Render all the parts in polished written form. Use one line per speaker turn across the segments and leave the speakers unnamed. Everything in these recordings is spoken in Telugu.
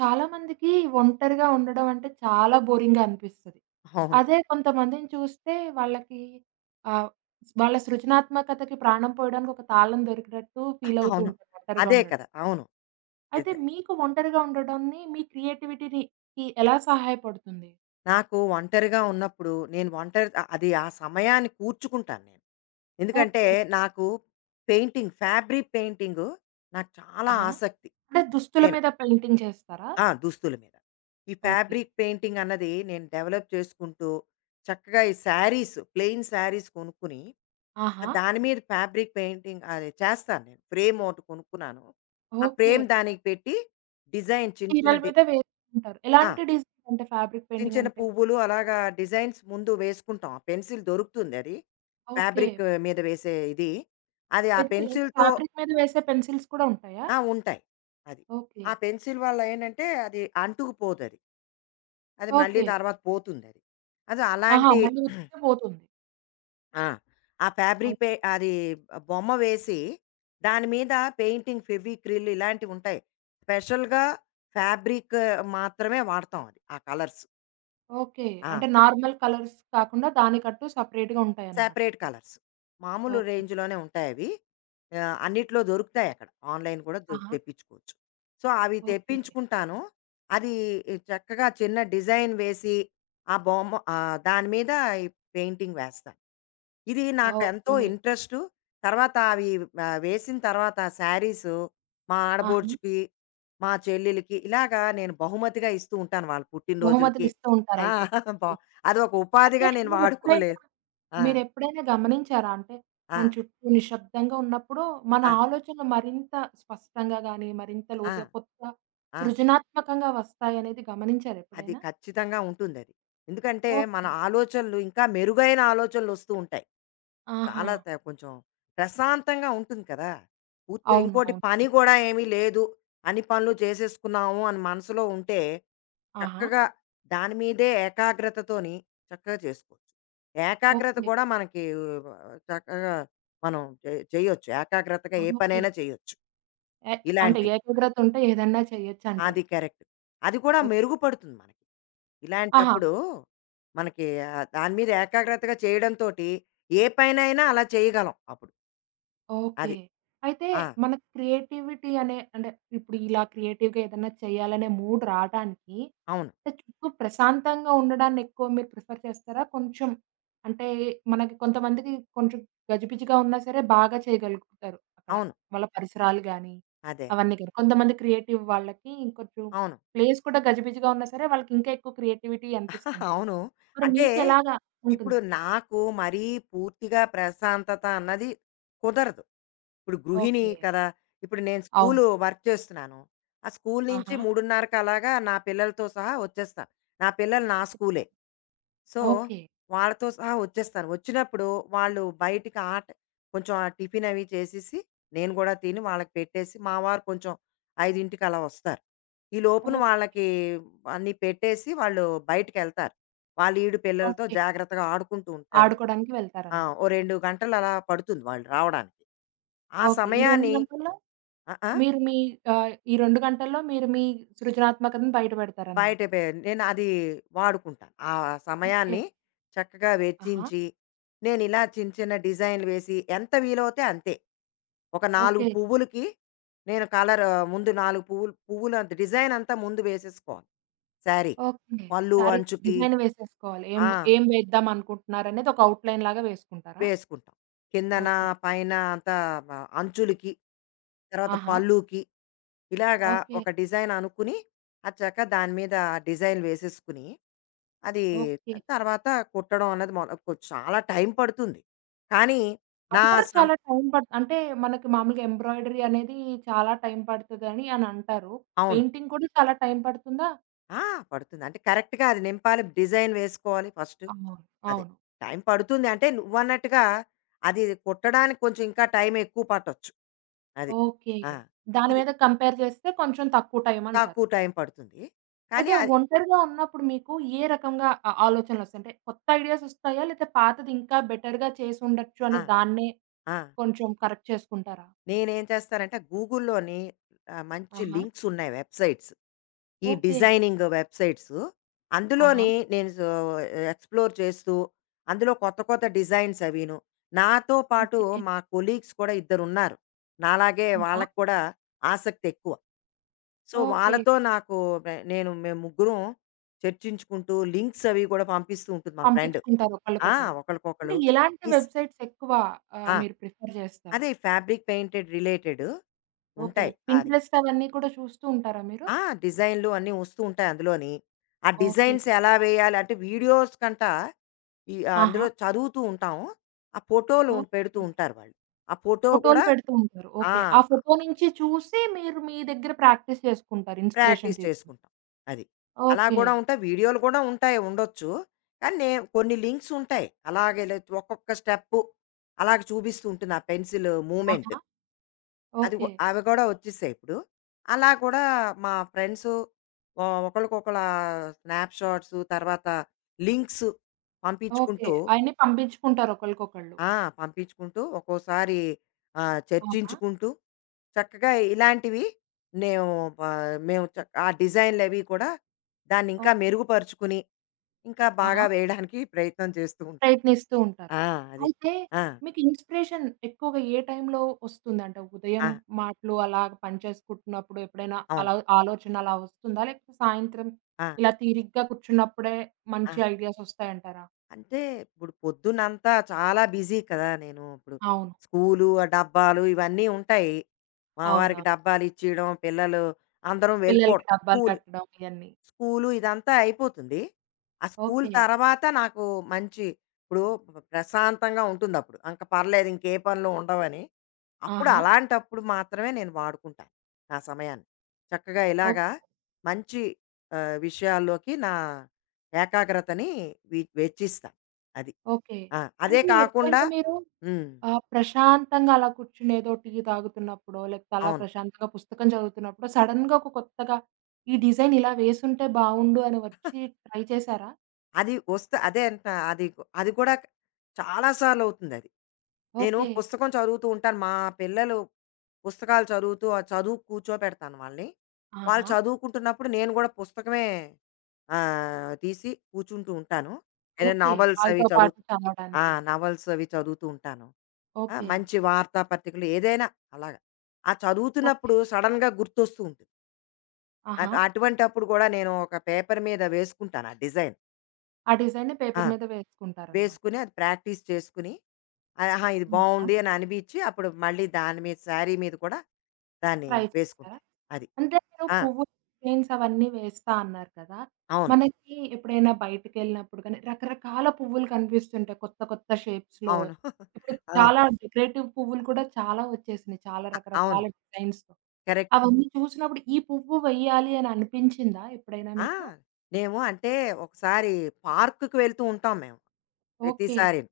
చాలా మందికి ఒంటరిగా ఉండడం అంటే చాలా బోరింగ్‌గా అనిపిస్తది.
అవును.
అదే కొంతమందిని చూస్తే వాళ్ళకి ఆహ్, వాళ్ళ సృజనాత్మకతకి ప్రాణం పోయడానికి ఒక తాళం దొరికినట్టు ఫీల్ అవుతూ
అవును.
ఉంటారు ఒంటరిగా
అదే
ఉండడం.
కదా! అవును.
అయితే
నిజమే.
మీకు ఒంటరిగా ఉండడాన్ని మీ క్రియేటివిటీ‌కి ఎలా సహాయపడుతుంది?
నాకు ఒంటరిగా ఉన్నప్పుడు నేను ఒంటరి అ అది ఆ సమయాన్ని కూర్చుకుంటాను నేను. ఎందుకంటే
ఓకే.
నాకు పెయింటింగ్, ఫ్యాబ్రిక్ పెయింటింగు నాకు చాలా
ఆహా!
ఆసక్తి.
అంటే దుస్తుల
నేను
మీద పెయింటింగ్ చేస్తారా?
ఆ! దుస్తుల మీద. ఈ
ఓకే.
ఫ్యాబ్రిక్ పెయింటింగ్ అన్నది నేను డెవలప్ చేసుకుంటూ చక్కగా ఈ శారీస్, ప్లెయిన్ శారీస్ కొనుక్కొని
ఆహా!
దాని మీద ఫ్యాబ్రిక్ పెయింటింగ్ అది చేస్తాను నేను. ఫ్రేమ్ ఒకటి కొనుక్కున్నాను. ఆ
ఓకే.
ఫ్రేమ్ దానికి పెట్టి డిజైన్ చిన్న
చీరల
చిన్న డి
మీద వేసుకుంటారు.
ఆ!
ఎలాంటి డిజైన్స్ అంటే ఫ్యాబ్రిక్
చిన్న
పెయింటింగ్
చిన్న
అంటే?
పువ్వులు అలాగా డిజైన్స్ ముందు వేసుకుంటాం. ఆ పెన్సిల్ దొరుకుతుంది అది.
ఓకే.
ఫ్యాబ్రిక్ మీద వేసే ఇది. అది ఆ
పెన్సిల్ అంటే
పెన్సిల్‌తో
ఫ్యాబ్రిక్ మీద వేసే పెన్సిల్స్ కూడా ఉంటాయా?
ఆ! ఉంటాయి. అది.
ఓకే.
ఆ పెన్సిల్ వల్ల ఏంటంటే అది అంటుకుపోదది. అది అది మళ్ళీ
ఓకే.
తర్వాత పోతుందది. అది అది
ఆహా!
అలాంటి
మళ్ళీ ఉతికితే పోతుంది.
ఆ! ఆ
ఓ
ఫ్యాబ్రిక్ పే అది బొమ్మ వేసి దాని మీద పెయింటింగ్ ఫెవిక్రిల్ ఇలాంటివుంటాయి. స్పెషల్‌గా ఫ్యాబ్రిక్ మాత్రమే వాడతాం అది. ఆ కలర్స్.
ఓకే.
ఆ!
అంటే నార్మల్ కలర్స్ కాకుండా దానికంటూ సెపరేట్‌గా ఉంటాయన్నమాట.
Separate colours. మామూలు
ఓకే.
రేంజ్‌లోనే ఉంటాయవి. అన్నిట్లో దొరుకుతాయి అక్కడ. ఆన్‌లైన్ కూడా
ఆహా!
తెప్పించుకోవచ్చు. సో, అవి
ఓకే.
తెప్పించుకుంటాను. అది చక్కగా చిన్న డిజైన్ వేసి, ఆ బొమ్మ దాని మీద ఈ పెయింటింగ్ వేస్తాను. ఇది
ఆ!
నాకెంతో
ఓకే.
ఇంట్రెస్టు. తర్వాత అవి వేసిన తర్వాత శారీసు మా
ఆహా!
ఆడబోడుచుకి, మా చెల్లెలికి ఇలాగా నేను బహుమతిగా ఇస్తూ ఉంటాను వాళ్ళ
బహుమతులు
పుట్టినరోజులకి.
ఇస్తూ
ఆ!
ఉంటారయితే.
బా అదొక
అయితే
ఉపాధిగా నేను
మీరెప్పుడైనా
వాడుకోలేదు. ఆ!
మీరెప్పుడైనా గమనించారా? అంటే
ఆ!
మన చుట్టూ నిశ్శబ్దంగా ఉన్నప్పుడు మన
ఆ!
ఆలోచనలు మరింత స్పష్టంగా గాని, మరింత
ఆ!
లోతుగా కొత్త
ఆ!
సృజనాత్మకంగా వస్తాయనేది గమనించారా
అది
ఎప్పుడైనా?
ఖచ్చితంగా ఉంటుందది. ఎందుకంటే, మన
ఓకే.
ఆలోచనలు ఇంకా మెరుగైన ఆలోచనలొస్తూ ఉంటాయి.
ఆహా!
చాలా త కొంచెం ప్రశాంతంగా ఉంటుంది కదా! పూర్తిగా
అవును.
ఇంకోటి
అవును.
పని
నిజమే.
గూడా ఏమీ లేదు. అన్ని పనులు చేసేసుకున్నాము అని మనసులో ఉంటే,
ఆహా!
చక్కగా దాని మీదే ఏకాగ్రతతోని చక్కగా చేసుకోవచ్చు. ఏకాగ్రత
ఓకే.
కూడా మనకి ఆ, చక్కగా మనం చెయ్యొచ్చు. ఏకాగ్రతగా ఏ
ఓకే.
పనైనా చెయ్యొచ్చు.
ఎ అంటే
ఇలాంటి
ఏకాగ్రతుంటే ఏదన్నా చేయొచ్చంటారు.
అది కరెక్ట్. అది కూడా
ఓకే.
మెరుగుపడుతుంది మనకి.
ఆహా!
ఇలాంటప్పుడు మనకి దాని మీద ఏకాగ్రతగా చేయడంతోటి ఏ పనైనా అలా చేయగలం అప్పుడు.
ఓకే.
అది.
అయితే
ఆ!
మన క్రియేటివిటీ అనే అంటే ఇప్పుడు ఇలా క్రియేటివ్‌గా ఏదన్నా చేయాలనే మూడ్ రాటానికి
అవును.
అంటే చుట్టూ ప్రశాంతంగా ఉండడాన్ని ఎక్కువ మీరు ప్రిఫర్ చేస్తారా? కొంచెం అంటే మనకి కొంతమందికి కొంచెం గజిబిజిగా ఉన్నా సరే బాగా చేయగలుగుతారు అక్కడ.
అవును.
వాళ్ళ పరిసరాలు గాని,
అదే.
అవన్నీ గాని. కొంతమంది క్రియేటివ్ వాళ్ళకి ఇంకొంచెం
అవును.
ప్లేస్ కూడా గజిబిజిగా ఉన్నా సరే వాళ్ళకి ఇంకా ఎక్కువ క్రియేటివిటీ అనిపిస్తుంటది.
అవును.
మరి
అంటే
మీకెలాగా
ఇప్పుడు
ఉంటుంది?
నాకు మరీ పూర్తిగా ప్రశాంతత అన్నది కుదరదు. ఇప్పుడు గృహిణి
ఓకే.
కదా! ఇప్పుడు నేను
అవును.
స్కూలు వర్క్ చేస్తున్నాను. ఆ స్కూలు నుంచి
ఆహా!
3:30కి అలాగా నా పిల్లలతో సహా వచ్చేస్తాను. నా పిల్లలు నా స్కూలే.
చెప్తారు.
So,
okay.
వాళ్ళతో సహా వచ్చేస్తాను. వచ్చినప్పుడు వాళ్ళు బయటికి ఆట కొంచెం ఆ టిఫిన్ అవి చేసేసి నేను గూడా తిని వాళ్ళకి పెట్టేసి మా వారు కొంచెం 5కి అలా వస్తారు. ఈ లోపున
ఓకే.
వాళ్ళకి అన్నీ పెట్టేసి వాళ్ళు బయటికెళ్తారు. వాళ్ళ ఈడు పిల్లలతో
ఓకే.
జాగ్రత్తగా ఆడుకుంటూ ఉంటారు.
ఆడుకోడానికి
ఆ!
వెళ్తారనమాట.
ఓ 2 గంటలు అలా పడుతుంది వాళ్ళు రావడానికి. ఆ
ఓకే. ఈ 2
సమయాన్ని
గంటల్లో
ఆ! ఆ!
మీరు మీ ఈ 2 గంటల్లో మీరు మీ సృజనాత్మకతను బయట
బయట
పెడతారనమాట.
పె నేను అది వాడుకుంటాను. ఆ
ఓకే.
సమయాన్ని చక్కగా
ఆహా!
వెచ్చించి, నేనిలా చిన్న చిన్న డిజైన్‌లు వేసి ఎంత వీలవుతే అంతే. ఒక 4
ఓకే.
పువ్వులకి నేను కలర్ ఆ, ముందు 4 పువ్వులు పువ్వుల డిజైన్ అంతా ముందు వేసేసుకోవాలి శారీకి.
ఓకే.
పళ్ళు
శారీ
అంచుకి.
డిజైన్ వేసేసుకోవాలి. ఏం
ఆ!
ఏం వేద్దాం అనుకుంటున్నారనేది ఒక అవుట్‌లైన్‌లాగా వేసుకుంటారా?
వేసుకుంటాం. కిందన,
ఓకే.
పైన అంతా మ అంచులకి, తర్వాత
ఆహా!
పళ్ళుకి ఇలాగా
ఓకే.
ఒక డిజైన్ అనుకుని, అది చక్క దాని మీద డిజైన్ వేసేసుకుని, అది
ఓకే.
తర్వాత కుట్టడం అన్నది మొ కొ చాలా టైం పడుతుంది. కానీ నా
అది కూడా
సం
చాలా టైం పడుతు అంటే మనకి మామూలుగా ఎంబ్రాయిడరీ అనేది చాలా టైం పడతదని అని అంటారు.
అవును.
పెయింటింగ్ కూడా చాలా టైం పడుతుందా?
ఆ! పడుతుంది. అంటే కరెక్ట్‌గా అది నింపాలి, డిజైన్ వేసుకోవాలి ఫస్ట్.
అవును.
అదే.
అవును.
టైం పడుతుంది అంటే నువ్వన్నట్టుగా అది కుట్టడానికి కొంచెం ఇంకా టైం ఎక్కువ పట్టొచ్చు. అది.
ఓకే.
ఆ!
దాని
ఇది
మీద కంపేర్ చేస్తే కొంచెం తక్కువ టైమంటారు.
తక్కువ టైం పడుతుంది. కానీ
అయితే
అది
ఒంటరిగా ఉన్నప్పుడు మీకు ఏ రకంగా ఆ ఆలోచనలొస్తాయి? అంటే కొత్త ఐడియాసొస్తాయా? లేతే పాతది ఇంకా బెటర్‌గా చేసుండొచ్చు
ఆ!
అని దాన్నే
ఆ!
కొంచెం కరెక్ట్ చేసుకుంటారా?
నేనేం చేస్తానంటే గూగుల్‌లోని మంచి
ఆహా!
లింక్స్ ఉన్నాయి వెబ్‌సైట్స్. ఈ
ఓకే.
Designing websites.
ఆహా!
అందులోని నేను సో ఎక్స్‌ప్లోర్ చేస్తూ అందులో కొత్త కొత్త డిజైన్స్ అవిను. నాతో పాటు
ఓకే.
మా కొలీగ్స్ కూడా ఇద్దరున్నారు. నాలాగే
ఆహా!
వాళ్ళకి కూడా ఆసక్తి ఎక్కువ. So,
okay.
వాళ్ళతో నాకు వె నేను మేము ముగ్గురం చర్చించుకుంటూ లింక్స్ అవి కూడా పంపిస్తూ ఉంటుంది మా ఫ్రెండ్.
పంపించుకుంటారు
ఆ!
ఒకళ్ళకొకళ్ళు. అంటే
ఒకళ్ళకొకళ్ళు.
ఎలాంటి
ఈస్
వెబ్‌సైట్స్ ఎక్కువ
ఆ!
మీరు ప్రిఫర్ చేస్తారు?
అదే ఫ్యాబ్రిక్ పెయింటెడ్ రిలేటెడ్
ఓకే.
ఉంటాయి. అది.
పింట్రెస్ట్ అవన్నీ కూడా చూస్తూ ఉంటారా మీరు?
ఆ! డిజైన్‌లు అన్నీ వస్తూ ఉంటాయి అందులోని. ఆ
ఓకే.
డిజైన్స్ ఎలా వేయాలి అంటే వీడియోస్ కంట ఈ ఆ
ఆహా!
అందులో చదువుతూ ఉంటాం. ఆ ఫోటోలు ఉం- పెడుతూ
ఓకే.
ఉంటారు వాళ్ళు. ఆ ఫోటో
ఫోటోలు
కూడా
పెడుతూ ఉంటారు.
ఆ!
ఓకే. ఆ ఫోటో నుంచి చూసి మీరు మీ దగ్గర ప్రాక్టీస్ చేసుకుంటారు. ఇన్‌స్పిరేషన్
ప్రాక్టీస్
తీసుకొని.
చేసుకుంటాం. అది. అలా
ఓకే.
కూడా ఉంటాయి. వీడియోలు కూడా ఉంటాయి ఉండొచ్చు. కానీ నే కొన్ని లింక్స్ ఉంటాయి. అలాగే లే ఒక్కొక్క స్టెప్పు అలాగ చూపిస్తూ ఉంటుంది ఆ పెన్సిల్ మూవ్‌మెంట్.
ఆహా!
అది గూ
ఓకే.
అవి గూడా వచ్చేసాయి ఇప్పుడు. అలా కూడా మా ఫ్రెండ్సు ఒకళ్ళకొకళ్ళ స్నాప్‌షాట్స్ తర్వాత లింక్స్
ఓకే.
పంపించుకుంటూ
అయన్నీ పంపించుకుంటారు ఒకళ్ళకొకళ్ళు.
ఆ! పంపించుకుంటూ ఒక్కోసారి
ఆహా!
చర్చించుకుంటూ చక్కగా ఇలాంటివి నేను ప మేము చ ఆ డిజైన్‌లవి కూడా దాన్నింకా
ఓకే.
మెరుగుపరుచుకుని, ఇంకా
ఆహా!
బాగా వేయడానికి ప్రయత్నం చేస్తూ ఉంటాను.
ప్రయత్నిస్తూ ఉంటారు.
ఆ! అది.
అయితే
ఆ!
మీకు ఇన్‌స్పిరేషన్ ఎక్కువగా ఏ టైంలో వస్తుందంటే ఉదయం
ఆ!
మాటలు అలా పని చేసుకుంటున్నప్పుడు ఎప్పుడైనా
అవును.
అలా ఆలోచన అలా వస్తుందా? లేకపోతే సాయంత్రం
ఆ!
ఇలా తీరిగ్గా కూర్చున్నప్పుడే
ఆ!
మంచి ఐడియాస్ వస్తాయంటారా?
అంటే ఇప్పుడు పొద్దునంతా చాలా బిజీ కదా నేను. ఇప్పుడు
అవును.
స్కూలు, ఆ డబ్బాలు ఇవన్నీ ఉంటాయి. మా వారికి
అవునవును.
డబ్బాలిచ్చేయడం, పిల్లలు అందరం
పిల్లలకి
వెళ్ళిపోవడం
డబ్బాలు
స్కూల్.
కట్టడం ఇయన్నీ.
స్కూలు ఇదంతా అయిపోతుంది. ఆ స్కూల్
ఓకే.
తర్వాత నాకు మంచి ఇప్పుడు ప్రశాంతంగా ఉంటుందప్పుడు. ఇంక పర్లేదు ఇంకే పనులు ఉండవని.
ఆహా!
అలాంటప్పుడు మాత్రమే నేను వాడుకుంటాను నా సమయాన్ని. చక్కగా ఇలాగా
ఓకే.
మంచి విషయాల్లోకి నా ఏకాగ్రతని వెచ్చిస్తాను. అది.
ఓకే.
ఆ! అదే
అంటే
కాకుండా
ఎప్పుడైనా మీరు
హ్మ్.
ప్రశాంతంగా అలా కూర్చుని ఏదో టీ తాగుతున్నప్పుడో, లేకపోతే అలా
అవును.
ప్రశాంతంగా పుస్తకం చదువుతున్నప్పుడో సడెన్‌గా ఒక కొత్తగా ఈ డిజైన్ ఇలా వేసుంటే బావుండు అని వచ్చి ట్రై చేశారా?
అది వస్తే అదే అంటున్నా. అది అది కూడా చాలా సార్లు అవుతుందది. నేను
ఓకే.
పుస్తకం చదువుతూ ఉంటాను. మా పిల్లలు పుస్తకాలు చదువుతూ, ఆ చదువుకు కూర్చోపెడతాను వాళ్ళని. వాళ్ళు
ఆహా!
చదువుకుంటున్నప్పుడు నేను కూడా పుస్తకమే తీసి కూర్చుంటూ ఉంటాను. ఏదైనా
ఓకే.
నావెల్స్ అవి
వాళ్ళతో పాటు
చదువుతూ ఆ!
చదవడానికి.
నావెల్స్ అవి చదువుతూ ఉంటాను. ఆ!
ఓకే.
మంచి వార్తా పత్రికలు ఏదైనా అలాగా. ఆ
ఓకే.
చదువుతున్నప్పుడు సడెన్‌గా గుర్తొస్తూ ఉంటుంది.
ఆహా!
అటువంటప్పుడు కూడా నేను ఒక పేపర్ మీద వేసుకుంటాను ఆ డిజైన్.
ఆ డిజైన్‌ని
ఆ!
పేపర్ మీద వేసుకుంటారనమాట.
వేసుకుని అది ప్రాక్టీస్ చేసుకుని ఆ- ఆహా! ఇది
ఆహా!
బావుంది అని అనిపించి అప్పుడు మళ్ళీ దాని మీద శారీ మీద కూడా దాన్ని
ట్రై చేశారా?
వేసుకుంటాను. అది.
అంటే మీరు
ఆ!
పువ్వులు, చైన్స్ అవన్నీ వేస్తా అన్నారు కదా!
అవును.
మనకి ఎప్పుడైనా బయటికెళ్ళినప్పుడు గానీ, రకరకాల పువ్వులు కనిపిస్తుంటాయి కొత్త కొత్త షేప్స్‌లో.
అవును.
ఇప్పుడు
అవును.
చాలా డెకరేటివ్ పువ్వులు కూడా చాలా వచ్చేసినాయి. చాలా
అవును.
రకరకాల డిజైన్స్‌తో.
కరెక్ట్.
అవన్నీ చూసినప్పుడు ఈ పువ్వు వెయ్యాలి అని అనిపించిందా ఎప్పుడైనా
ఆ!
మీకు?
మేము అంటే ఒకసారి పార్క్‌కి వెళ్తూ ఉంటాం మేము
ఓకే.
ప్రతిసారీను.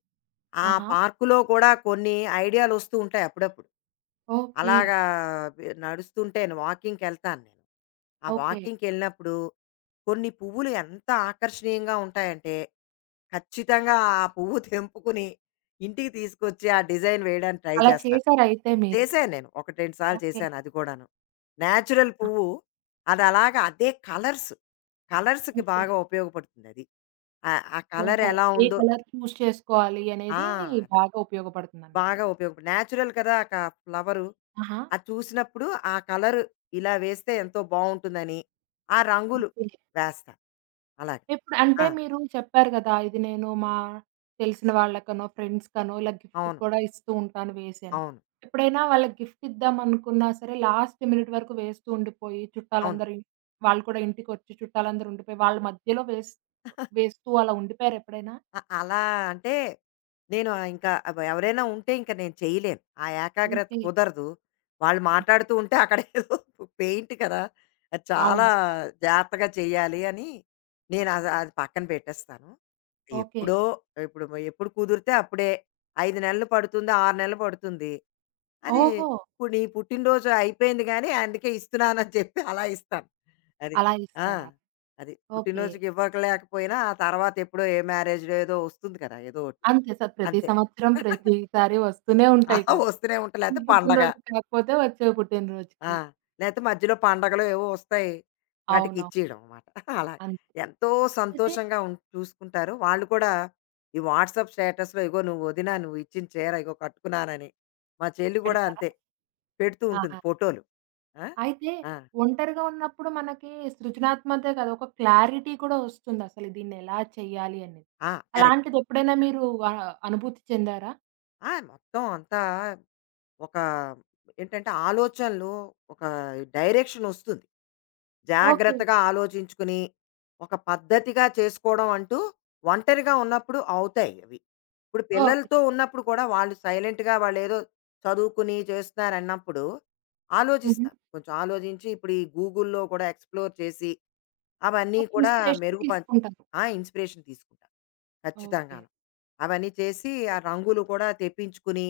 ఆ
ఆహా!
పార్కులో కూడా కొన్ని ఐడియాలొస్తూ ఉంటాయి అప్పుడప్పుడు.
ఓకే.
అలాగా నడుస్తుంటేను వాకింగ్‌కెళ్తాను నేను. ఆ
ఓకే.
వాకింగ్‌కెళ్ళినప్పుడు కొన్ని పువ్వులు ఎంత ఆకర్షణీయంగా ఉంటాయంటే ఖచ్చితంగా ఆ పువ్వు తెంపుకుని ఇంటికి తీసుకొచ్చి ఆ డిజైన్ వేయడానికి ట్రై
అలా
చేస్తాను.
చేసారయితే మీరు.
చేశాను నేను. ఒకటి, 2 సార్లు
ఓకే.
చేశాను అది కూడాను. నేచురల్
ఆ!
పువ్వు అది అలాగా అదే కలర్స్. కలర్స్‌కి
ఓకే.
బాగా ఉపయోగపడుతుందది. ఆ కలర్
ఓహో!
ఎలా
ఏ
ఉందో
కలర్ చూజ్ చేసుకోవాలి
ఆ!
అనేది
అది
బాగా ఉపయోగపడుతుందనమాట.
బాగా ఉపయోగపడు నేచురల్ కదా! ఫ్లవరు.
ఆహా!
అది చూసినప్పుడు ఆ కలర్ ఇలా వేస్తే ఎంతో బావుంటుందని, ఆ రంగులు
ఓకే.
వేస్తా అలాగ.
ఇప్పుడు అంటే
ఆ!
మీరు చెప్పారు గదా! ఇది నేను మా తెలిసిన వాళ్ళకనో, ఫ్రెండ్స్‌కనో ఇలా గిఫ్ట్
అవును.
కూడా ఇస్తూ ఉంటాను వేసి అని.
అవును.
ఎప్పుడైనా వాళ్ళకి గిఫ్ట్ ఇద్దామనుకున్నా సరే లాస్ట్ మినిట్ వరకు వేస్తూ ఉండిపోయి
అవును.
చుట్టాలందరూ ఇ వాళ్ళు కూడా ఇంటికొచ్చి చుట్టాలందరూ ఉండిపోయి వాళ్ళ మధ్యలో వేస్ వేస్తూ అలా ఉండిపోయారా ఎప్పుడైనా?
అలా అంటే, నేను ఇంకా అబ్ ఎవరైనా ఉంటే ఇంక నేను చేయలేను. ఆ ఏకాగ్రత
ఓకే.
కుదరదు. వాళ్ళు
ఆహా!
మాట్లాడుతూ ఉంటే అక్కడ ఏదో పెయింట్ కదా! అది చాలా
అవునవును.
జాగ్రత్తగా చేయాలి అని నేను అది అది పక్కన పెట్టేస్తాను.
ఓకే.
ఎప్పుడో ఇప్పుడు ఎప్పుడు కుదిరితే అప్పుడే 5 నెలలు పడుతుంది, 6 నెలలు పడుతుంది. అది
ఓహో!
ఇప్పుడు నీ పుట్టినరోజు అయిపోయింది గానీ అందుకే ఇస్తున్నానని చెప్పి అలా ఇస్తాను. అది.
అలా
ఆ!
ఇస్తారా?
అది.
ఓకే.
పుట్టినరోజుకి ఇవ్వకలేకపోయినా, ఆ తర్వాత ఎప్పుడో ఏ మ్యారేజ్ డో ఏదో వస్తుంది కదా! ఏదో ఒకటి.
అంతే సార్ ప్రతి
అంతే.
సంవత్సరం ప్రతిసారి వస్తూనే
ఆ!
ఉంటాయి కదా!
వస్తూనే ఉంటాయి.
ఈ
లేతే పండగ.
పుట్టినరోజు కాకపోతే వచ్చే
ఆ!
పుట్టినరోజుకి.
లేతే మధ్యలో పండగలు ఏవో వస్తాయి. వాటికి
అవునవును.
ఇచ్చేయడం అన్నమాట. అలా.
అంతే.
ఎంతో
అయితే
సంతోషంగా ఉం చూసుకుంటారు. వాళ్ళు కూడా ఈ వాట్సాప్ స్టేటస్‌లో ఇగో వదిన నువ్వు ఇచ్చిన చీర ఇగో కట్టుకున్నానని. మా చెల్లి కూడా
పెడతారా?
అంతే. పెడుతూ ఉంటుంది
ఆహా!
ఫోటోలు. ఆ!
అయితే
ఆ!
ఒంటరిగా ఉన్నప్పుడు మనకి సృజనాత్మకతే కాదు, ఒక క్లారిటీ కూడా వస్తుందసలు దీన్నెలా చెయ్యాలి అనేది.
ఆ! కరెక్ట్.
అలాంటిదెప్పుడైనా మీరు అనుభూతి చెందారా?
ఆ! మొత్తం అంతా ఒక ఏంటంటే ఆలోచనలు ఒక డైరెక్షన్ వస్తుంది.
ఓకే.
జాగ్రత్తగా ఆలోచించుకుని, ఒక పద్ధతిగా చేసుకోవడం అంటూ ఒంటరిగా ఉన్నప్పుడు అవుతాయి అవి. ఇప్పుడు
ఓకే.
పిల్లలతో ఉన్నప్పుడు కూడా వాళ్ళు సైలెంట్‌గా వాళ్ళేదో చదువుకుని చేస్తున్నారన్నప్పుడు
హుహు.
ఆలోచిస్తారు. కొంచెం ఆలోచించి ఇప్పుడు ఈ గూగుల్‌లో కూడా ఎక్స్‌ప్లోర్ చేసి, అవన్నీ
ఒక
కూడా
ఇన్‌స్పిరేషన్
మెరుగుపరచ
తీసుకుంటారు.
ఆ! ఇన్స్‌పిరేషన్ తీసుకుంటాను.
ఓకే.
ఖచ్చితంగాను. అవన్నీ చేసి ఆ రంగులు కూడా తెప్పించుకుని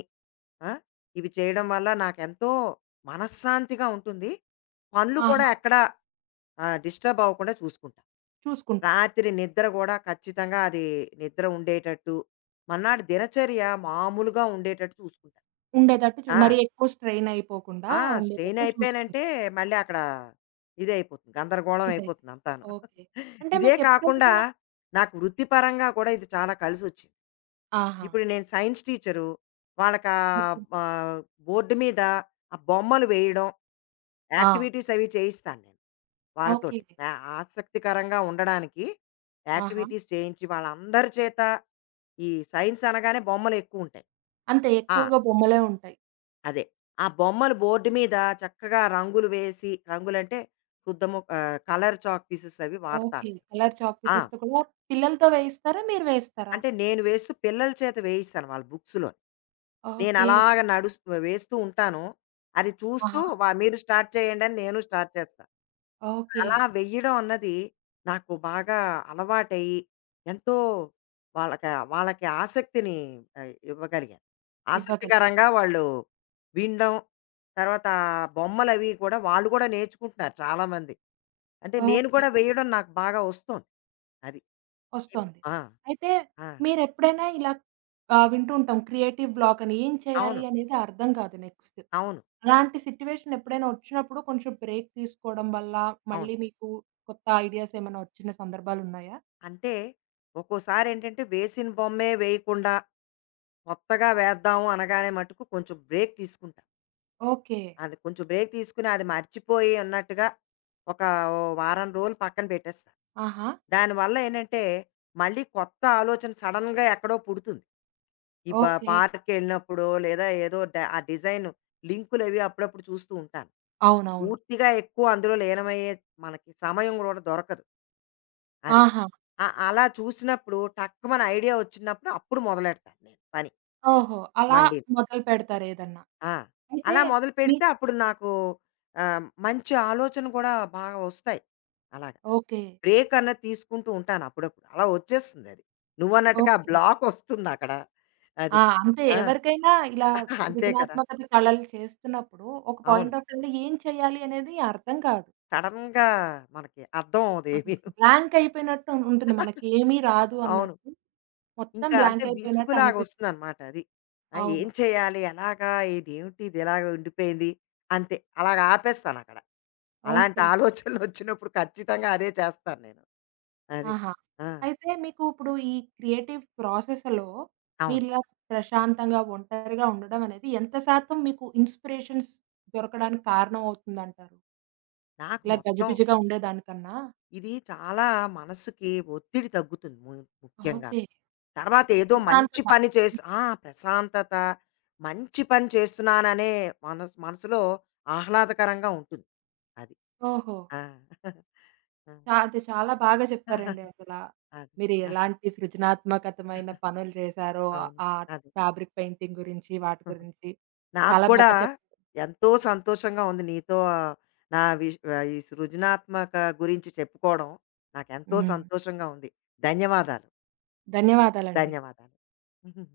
ఆ! ఇవి చేయడం వల్ల నాకెంతో మనశ్శాంతిగా ఉంటుంది. పనులు
ఆహా!
కూడా ఎక్కడ డిస్టర్బ్ అవ్వకుండా చూసుకుంటా.
చూసుకుంటారు.
రాత్రి నిద్ర గూడా ఖచ్చితంగా అది నిద్ర ఉండేటట్టు, మర్నాడు దినచర్య మామూలుగా ఉండేటట్టు చూసుకుంటా.
ఉండేటట్టు చు మరీ
ఆ!
ఎక్కువ స్ట్రెయిన్ అయిపోకుండా
ఆ! స్ట్రెయిన్
ఉండేటట్టు
అయిపోయానంటే
చూసుకుంటారు.
మళ్ళీ అక్కడ ఇదయిపోతుంది. గందరగోళం
ఇదే.
అయిపోతుంది అంతాను.
ఓకే. అంటే
ఇదే కాకుండా
మీకెప్పుడైనా
నాకు వృత్తిపరంగా కూడా ఇది చాలా కలిసొచ్చింది.
ఆహా!
ఇప్పుడు నేను సైన్స్ టీచరు. వాళ్ళకా
ఓకే.
బా బోర్డ్ మీద ఆ బొమ్మలు వేయడం,
ఆ!
యాక్టివిటీస్ అవి చేయిస్తాను నేను
ఓకే.
వాళ్ళతోటి. ఆ ఆసక్తికరంగా ఉండడానికి
ఆహా!
యాక్టివిటీస్ చేయించి వాళ్ళందరి చేత ఈ సైన్స్ అనగానే బొమ్మలెక్కువుంటాయి.
అంతే
ఆ!
ఎక్కువగా బొమ్మలే ఉంటాయి.
అదే. ఆ బొమ్మలు బోర్డ్ మీద చక్కగా రంగులు వేసి రంగులంటే శుద్ధము కలర్ చాక్ పీసెస్ అవి వాడతాను
ఓకే.
నేను.
కలర్ చాక్
ఆ!
పీసెస్‌తో కూడా పిల్లలతో వేయిస్తారా? మీరు వేయిస్తారా?
అంటే నేను వేస్తూ పిల్లల చేత వేయిస్తాను వాళ్ళ బుక్స్‌లో. నేను
ఓకే.
అలాగ నడుస్తూ వేస్తూ ఉంటాను. అది చూస్తూ
ఆహా!
వ మీరు స్టార్ట్ చేయండని నేను స్టార్ట్ చేస్తా.
ఓకే.
అలా వెయ్యడం అన్నది నాకు బాగా అలవాటయ్యి, ఎంతో వాళ్ళకి వాళ్ళకి ఆసక్తిని ఇవ్వగలిగాను.
ఇవ్వగలిగారు.
ఆసక్తికరంగా వాళ్ళు వినడం, తర్వాత బొమ్మలవి కూడా వాళ్ళు కూడా నేర్చుకుంటున్నారు చాలామంది. అంటే నేను
ఓకే.
కూడా వేయడం నాకు బాగా వస్తోంది. అది. ఈ-
వస్తోంది.
ఆ!
అయితే
ఆ!
మీరెప్పుడైనా ఇలా వింటూ ఉంటాం క్రియేటివ్ బ్లాక్ అని. ఏం
అవును.
చేయాలి అనేది అర్థం కాదు నెక్స్ట్.
అవును.
అలాంటి సిట్యుయేషన్ ఎప్పుడైనా వచ్చినప్పుడు కొంచెం బ్రేక్ తీసుకోవడం వల్ల
అవును.
మళ్ళీ మీకు కొత్త ఐడియాస్ ఏమైనా వచ్చిన సందర్భాలున్నాయా?
అంటే ఒక్కోసారి ఏంటంటే వేసిన బొమ్మే వేయకుండా కొత్తగా వేద్దాము అనగానే మటుకు కొంచెం బ్రేక్ తీసుకుంటా.
ఓకే.
అది కొంచెం బ్రేక్ తీసుకుని అది మర్చిపోయి అన్నట్టుగా ఒక ఓ వారం రోజులు పక్కన పెట్టేస్తా.
ఆహా!
దానివల్ల ఏంటంటే మళ్ళీ కొత్త ఆలోచన సడెన్‌గా ఎక్కడో పుడుతుంది. ఈ బ
ఓకే.
పార్క్‌కెళ్ళినప్పుడో లేదా ఏదో డ ఆ డిజైన్ లింకులవి అప్పుడప్పుడు చూస్తూ ఉంటాను.
అవునవును.
పూర్తిగా ఎక్కువ అందులో లీనమయ్యే మనకి సమయం కూడా దొరకదు. అది.
ఆహా!
ఆ! అలా చూసినప్పుడు టక్కుమని ఐడియా వచ్చినప్పుడు అప్పుడు మొదలెడతాను నేను పని
ఓహో! అలా
మళ్ళీ.
మొదలుపెడతారేదన్నా.
ఆ!
అయితే
అలా
మీ
మొదలుపెడితే అప్పుడు నాకు మంచి ఆలోచన కూడా బాగా వస్తాయి. అలాగా.
ఓకే.
బ్రేక్ అన్నది తీసుకుంటూ ఉంటాను అప్పుడప్పుడు. అలా వచ్చేస్తుంది అది. నువ్వన్నట్టుగా
ఓకే.
బ్లాక్ వస్తుందక్కడ. అది.
ఆ! అంతే
ఆ!
ఎవరికైనా ఇలా
అంతే కదా!
సృజనాత్మకత కళలు చేస్తున్నప్పుడు ఒక
అవును.
పాయింట్ ఆఫ్ వ్యూలో ఏం చేయాలి అనేది అర్థం కాదు.
సడెన్‌గా మనకి అర్థం అవ్వదు
ఆ!
ఏమీను.
బ్లాంక్ అయిపోయినట్టు ఉంటుంది. మనకేమీ రాదు
అవును.
అన్నట్టు. మొత్తం
ఇంకా అంటే
బ్లాంక్ అయిపోయినట్టు అనిపిస్తుంది.
విసుగులాగొస్తుందనమాట అది. ఆ! ఏం
అవును.
చేయాలి? ఎలాగా? ఇదేమిటి ఇది ఇలాగ ఉండిపోయింది? అంతే. అలాగ ఆపేస్తానక్కడ. అలాంటి
ఓకే.
ఆలోచనలొచ్చినప్పుడు ఖచ్చితంగా అదే చేస్తాను నేను. అది.
ఆహా!
ఆ!
అయితే మీకు ఇప్పుడు ఈ క్రియేటివ్ ప్రాసెస్‌లో
అవును.
మీరిలా ప్రశాంతంగా, ఒంటరిగా ఉండడం అనేది ఎంత శాతం మీకు ఇన్‌స్పిరేషన్స్ దొరకడానికి కారణం అవుతుందంటారు?
నాకు
ఇలా
మొత్తం
గజిబిజిగా ఉండేదానికన్నా?
ఇది చాలా మనసుకి ఒత్తిడి తగ్గుతుంది ముఖ్యంగాను.
ఓకే.
తర్వాత ఏదో మంచి
ప్రశాంతత.
పని చేసి ఆ! ప్రశాంతత, మంచి పని చేస్తున్నాననే మనసులో ఆహ్లాదకరంగా ఉంటుంది. అది.
ఓహో!
ఆ!
చా అది చాలా బాగా చెప్పారండి అసల.
ఆ!
మీరు
అది.
ఎలాంటి సృజనాత్మకతమైన పనులు చేశారో,
అవును.
ఆ
అదే.
ఫ్యాబ్రిక్ పెయింటింగ్ గురించి, వాటి గురించి
నాకు
చాలా
గూడా
బాగా చెప్పారు.
ఎంతో సంతోషంగా ఉంది నీతో ఆ, ఈ సృజనాత్మక గురించి చెప్పుకోవడం. నాకెంతో
హ్మ్.
సంతోషంగా ఉంది. ధన్యవాదాలు.
ధన్యవాదాలండి.
ధన్యవాదాలు.